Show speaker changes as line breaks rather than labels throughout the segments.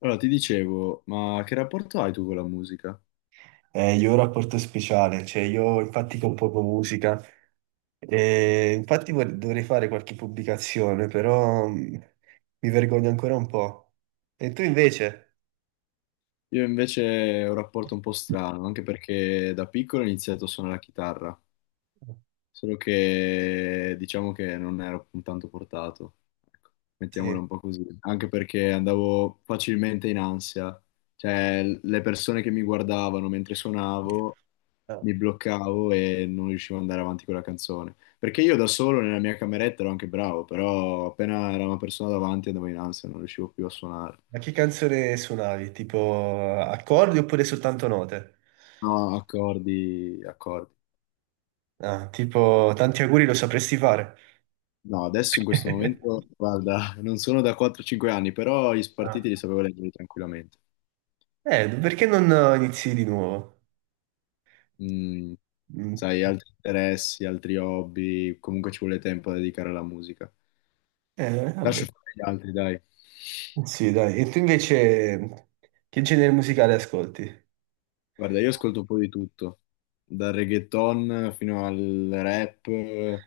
Allora, ti dicevo, ma che rapporto hai tu con la musica?
Io ho un rapporto speciale, cioè io infatti compongo musica e infatti dovrei fare qualche pubblicazione, però mi vergogno ancora un po'. E tu invece?
Io invece ho un rapporto un po' strano, anche perché da piccolo ho iniziato a suonare la chitarra. Solo che diciamo che non ero tanto portato, ecco, mettiamola
Sì.
un po' così, anche perché andavo facilmente in ansia, cioè le persone che mi guardavano mentre suonavo
Ah.
mi bloccavo e non riuscivo ad andare avanti con la canzone, perché io da solo nella mia cameretta ero anche bravo, però appena era una persona davanti andavo in ansia, non riuscivo più a suonare,
Ma che canzone suonavi? Tipo accordi oppure soltanto note?
no, accordi, accordi.
Ah, tipo tanti auguri lo sapresti fare.
No, adesso in questo momento, guarda, non sono da 4-5 anni, però gli
Ah.
spartiti li sapevo leggere tranquillamente.
Perché non inizi di nuovo?
Mm,
Mm.
sai, altri interessi, altri hobby, comunque ci vuole tempo da dedicare alla musica. Lascio
Vabbè.
fare gli altri, dai.
Sì, dai. E tu invece che genere musicale ascolti?
Guarda, io ascolto un po' di tutto, dal reggaeton fino al rap, un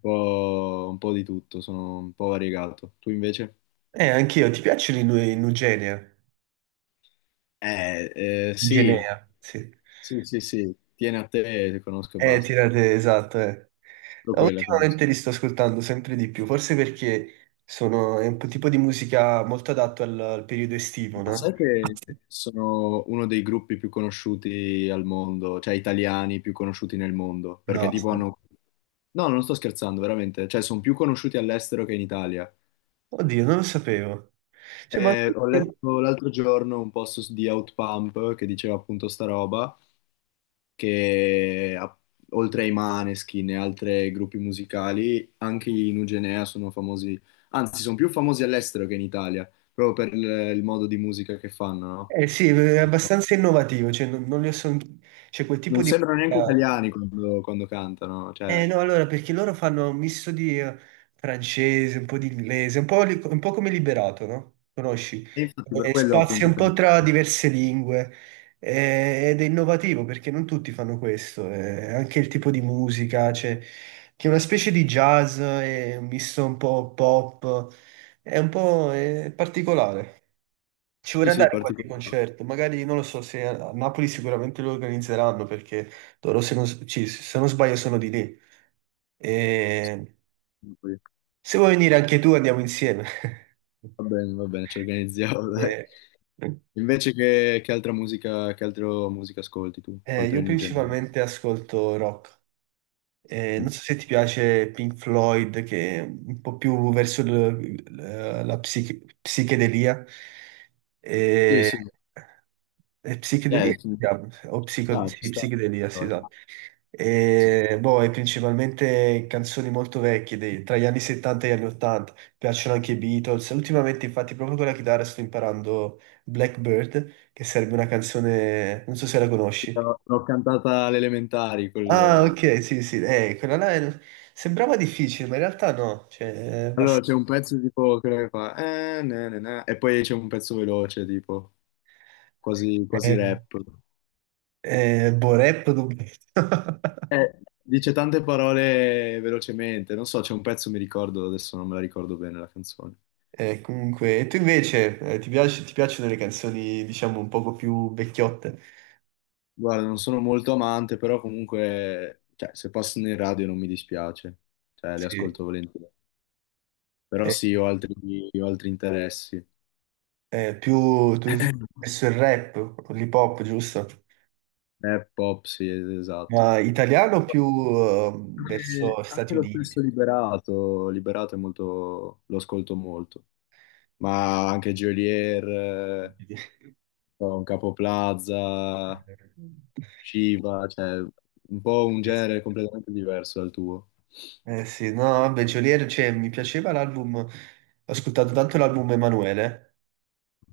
po', un po' di tutto, sono un po' variegato. Tu invece?
Anch'io, ti piacciono i i Nugenea?
Sì,
Nugenea, sì.
sì, sì, sì, tieni a te, conosco e basta.
Tirate, esatto, eh.
Solo
No,
quella conosco.
ultimamente li sto ascoltando sempre di più, forse perché sono, è un po' tipo di musica molto adatto al periodo estivo,
Ma
no?
sai che sono uno dei gruppi più conosciuti al mondo, cioè italiani più conosciuti nel mondo, perché
No.
tipo hanno... No, non sto scherzando, veramente, cioè sono più conosciuti all'estero che in Italia.
Oddio, non lo sapevo. Cioè, ma...
Ho letto l'altro giorno un post su- di Outpump che diceva appunto sta roba, che a- oltre ai Maneskin e altri gruppi musicali, anche i Nugenea sono famosi, anzi sono più famosi all'estero che in Italia, proprio per il modo di musica che fanno,
Eh sì, è
no?
abbastanza innovativo, cioè non li ho son- C'è quel tipo
Non
di...
sembrano neanche italiani quando, cantano,
Eh
cioè,
no, allora, perché loro fanno un misto di francese, un po' di inglese, un po' come Liberato, no? Conosci?
e infatti per quello
Spazia
appunto
un po'
penso.
tra diverse lingue ed è innovativo perché non tutti fanno questo, anche il tipo di musica, cioè, che è una specie di jazz, è un misto un po' pop, è un po' particolare. Ci
Sì,
vorrei
sì,
andare a qualche
particolare.
concerto, magari non lo so se a Napoli sicuramente lo organizzeranno perché loro se non sbaglio sono di lì. E se vuoi venire anche tu andiamo insieme.
Va bene, ci organizziamo, dai.
Eh,
Invece che altra musica, che altro musica ascolti tu,
eh,
oltre
io
ai New Gen?
principalmente ascolto rock.
Mm.
Non so se ti piace Pink Floyd, che è un po' più verso la psichedelia.
Sì,
Eh,
sì,
è psichedelia?
eh, ci-
O
ah, ci
sì,
sta.
psichedelia, sì, esatto.
Sì,
E, boh, è principalmente canzoni molto vecchie, tra gli anni 70 e gli anni 80. Piacciono anche i Beatles. Ultimamente, infatti, proprio con la chitarra sto imparando Blackbird, che sarebbe una canzone, non so se la conosci.
l'ho cantata alle elementari,
Ah,
quel...
ok, sì, sì, quella là sembrava difficile, ma in realtà no, cioè, basta-
Allora c'è un pezzo tipo quello che fa na, na, na, e poi c'è un pezzo veloce, tipo quasi, quasi
eh,
rap.
boh, rap dubbietto.
Dice tante parole velocemente, non so, c'è un pezzo, mi ricordo, adesso non me la ricordo bene la canzone.
Comunque, e tu invece, ti piacciono le canzoni, diciamo, un poco più vecchiotte?
Guarda, non sono molto amante, però comunque, cioè, se passano in radio non mi dispiace, cioè, le
Sì.
ascolto volentieri. Però
Eh,
sì, ho altri interessi.
più, tu, verso il rap, o l'hip hop, giusto?
Rap, pop, sì, esatto.
Ma italiano o più verso
Anche
Stati
lo
Uniti?
stesso Liberato, Liberato è molto, lo ascolto molto, ma anche Geolier, un Capo Plaza, Shiva, cioè un po' un genere completamente diverso dal tuo.
Eh sì, no, vabbè, Geolier, cioè, mi piaceva l'album, ho ascoltato tanto l'album Emanuele,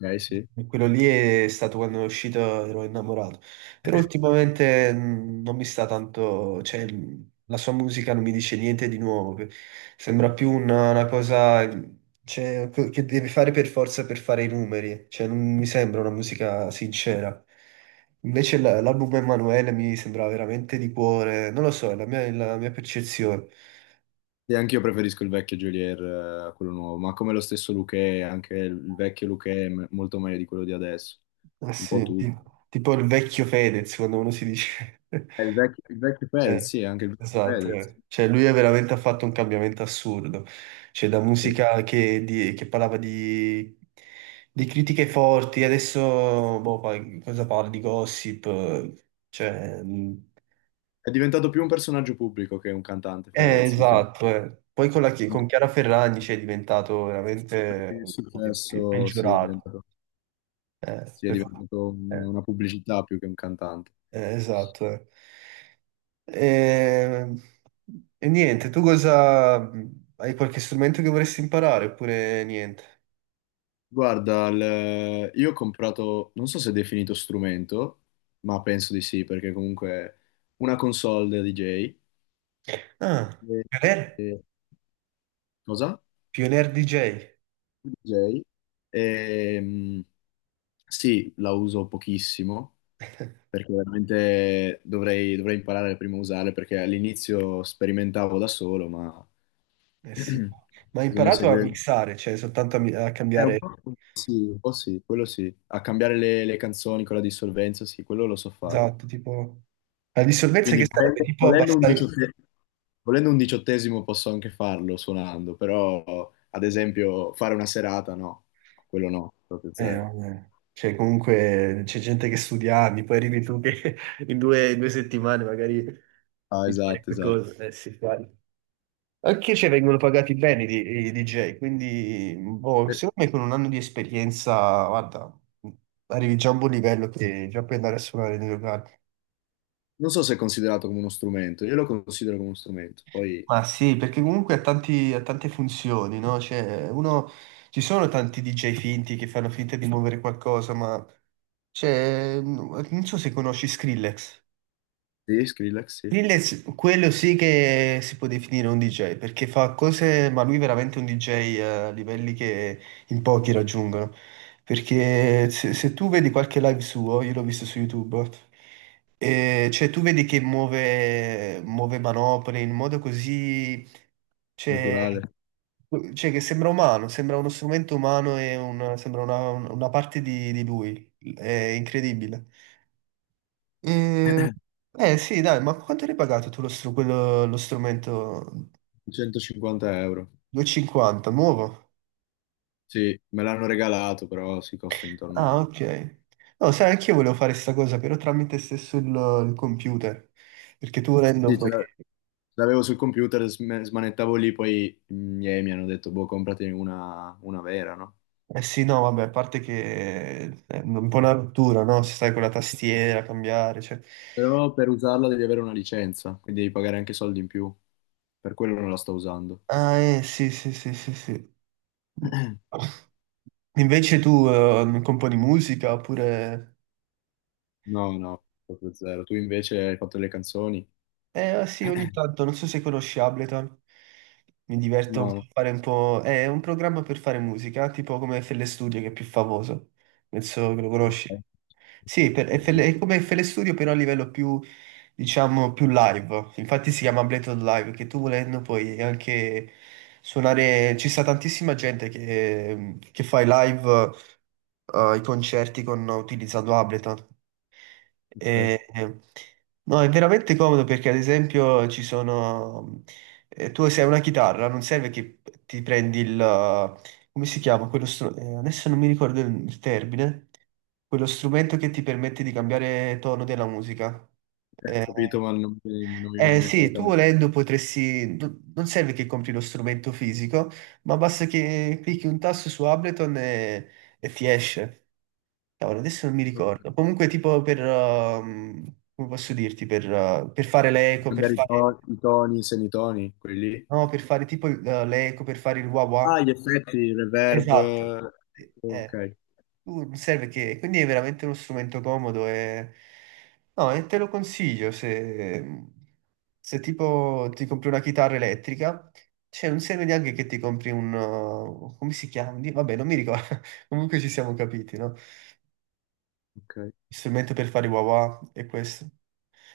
Ok, sì.
e quello lì è stato quando è uscito, ero innamorato, però ultimamente non mi sta tanto, cioè, la sua musica non mi dice niente di nuovo, sembra più una cosa, cioè, che deve fare per forza per fare i numeri, cioè, non mi sembra una musica sincera. Invece l'album Emanuele mi sembrava veramente di cuore, non lo so, è la mia percezione.
E anche io preferisco il vecchio Geolier a quello nuovo, ma come lo stesso Luchè, anche il vecchio Luchè è molto meglio di quello di adesso.
Eh
Un po'
sì,
tutto.
tipo il vecchio Fedez, quando uno si dice...
Il vecchio Fedez,
Eh,
sì, anche il vecchio
esatto,
Fedez.
eh. Cioè lui è veramente ha fatto un cambiamento assurdo. Cioè da
Sì.
musica che parlava di, critiche forti, adesso boh, cosa parla di gossip? Cioè,
È diventato più un personaggio pubblico che un cantante Fedez
esatto,
ultimamente.
eh. Poi con, la chi-
Anche
con Chiara Ferragni cioè, è diventato veramente
il successo,
peggiorato. Eh,
sì, è
per fa-
diventato
eh,
una pubblicità più che un cantante.
esatto. Eh. E, e, niente, tu cosa... Hai qualche strumento che vorresti imparare oppure niente?
Guarda, io ho comprato, non so se è definito strumento, ma penso di sì, perché comunque è una console da DJ.
Ah,
E-
Pioneer?
e- Cosa?
Pioneer DJ.
DJ. E, sì, la uso pochissimo, perché veramente dovrei imparare prima a usarla, perché all'inizio sperimentavo da solo, ma
Eh sì. Ma hai
bisogna
imparato a
seguire...
mixare, cioè soltanto a
È
cambiare...
un po' sì, quello sì. A cambiare le canzoni con la dissolvenza, sì, quello lo so fare.
Esatto, tipo... La dissolvenza che
Quindi
sarebbe? Tipo abbassare...
volendo un diciottesimo posso anche farlo suonando, però ad esempio fare una serata no, quello no, proprio zero.
Vabbè. Cioè comunque c'è gente che studia anni, poi arrivi tu che in due settimane magari
Ah,
impari
esatto, esatto.
qualcosa. Eh sì, vai. Anche se vengono pagati bene i DJ, quindi boh,
Eh,
secondo me con un anno di esperienza, guarda, arrivi già a un buon livello che già puoi andare a suonare nei locali.
Non so se è considerato come uno strumento, io lo considero come uno strumento. Poi,
Ma sì, perché comunque ha ha tante funzioni, no? Cioè, uno, ci sono tanti DJ finti che fanno finta di muovere qualcosa, ma cioè, non so se conosci Skrillex.
sì, Skrillex, sì,
Lil è quello sì che si può definire un DJ, perché fa cose, ma lui è veramente un DJ a livelli che in pochi raggiungono. Perché se tu vedi qualche live suo, io l'ho visto su YouTube, cioè tu vedi che muove, muove manopole in modo così, cioè,
naturale.
cioè che sembra umano, sembra uno strumento umano e sembra una parte di lui. È incredibile. Eh, sì, dai, ma quanto hai pagato tu lo strumento
150 euro.
250, nuovo?
Sì, me l'hanno regalato, però si costa
Ah,
intorno...
ok. No, sai, anch'io volevo fare sta cosa, però tramite stesso il computer, perché tu volendo
Sì,
poi...
ce l'avevo sul computer, smanettavo lì, poi i miei mi hanno detto, boh, compratene una vera, no?
Eh sì, no, vabbè, a parte che è un po' una rottura, no? Se stai con la tastiera, cambiare, cioè...
Però per usarla devi avere una licenza, quindi devi pagare anche soldi in più. Per quello non la sto usando.
Ah, sì, sì, sì, sì, sì. Invece tu componi musica oppure...
No, no, proprio zero. Tu invece hai fatto le canzoni?
Eh sì, ogni tanto, non so se conosci Ableton, mi diverto un
No,
po' a
no.
fare un po'... È un programma per fare musica, tipo come FL Studio che è più famoso, penso che lo
Ok.
conosci. Sì, per
Sì, sì,
FL
sì.
è come FL Studio però a livello più, diciamo, più live, infatti si chiama Ableton Live, che tu volendo puoi anche suonare... Ci sta tantissima gente che fa i live, i concerti con, utilizzando Ableton.
Ok.
E- e- no, è veramente comodo perché ad esempio ci sono... tu se hai una chitarra, non serve che ti prendi il... come si chiama? Quello adesso non mi ricordo il termine. Quello strumento che ti permette di cambiare tono della musica.
Ho
Eh,
capito, ma non mi viene
eh,
in mente la
sì, tu
camera.
volendo potresti... Non serve che compri lo strumento fisico, ma basta che clicchi un tasto su Ableton e ti esce. Cavolo, adesso non mi
Ok.
ricordo. Comunque, tipo per, come posso dirti, per fare le eco, per
Cambiare
fare,
i toni, i semitoni, quelli lì.
no, per fare tipo le eco, per fare il wah
Ah,
wah.
gli effetti, il reverb.
Esatto. Eh, eh.
Ok,
Tu serve che, quindi è veramente uno strumento comodo e, no, e te lo consiglio se, tipo ti compri una chitarra elettrica, cioè non serve neanche che ti compri un, come si chiama? Vabbè, non mi ricordo. Comunque ci siamo capiti, no?
ok.
Il strumento per fare i wah wah è questo.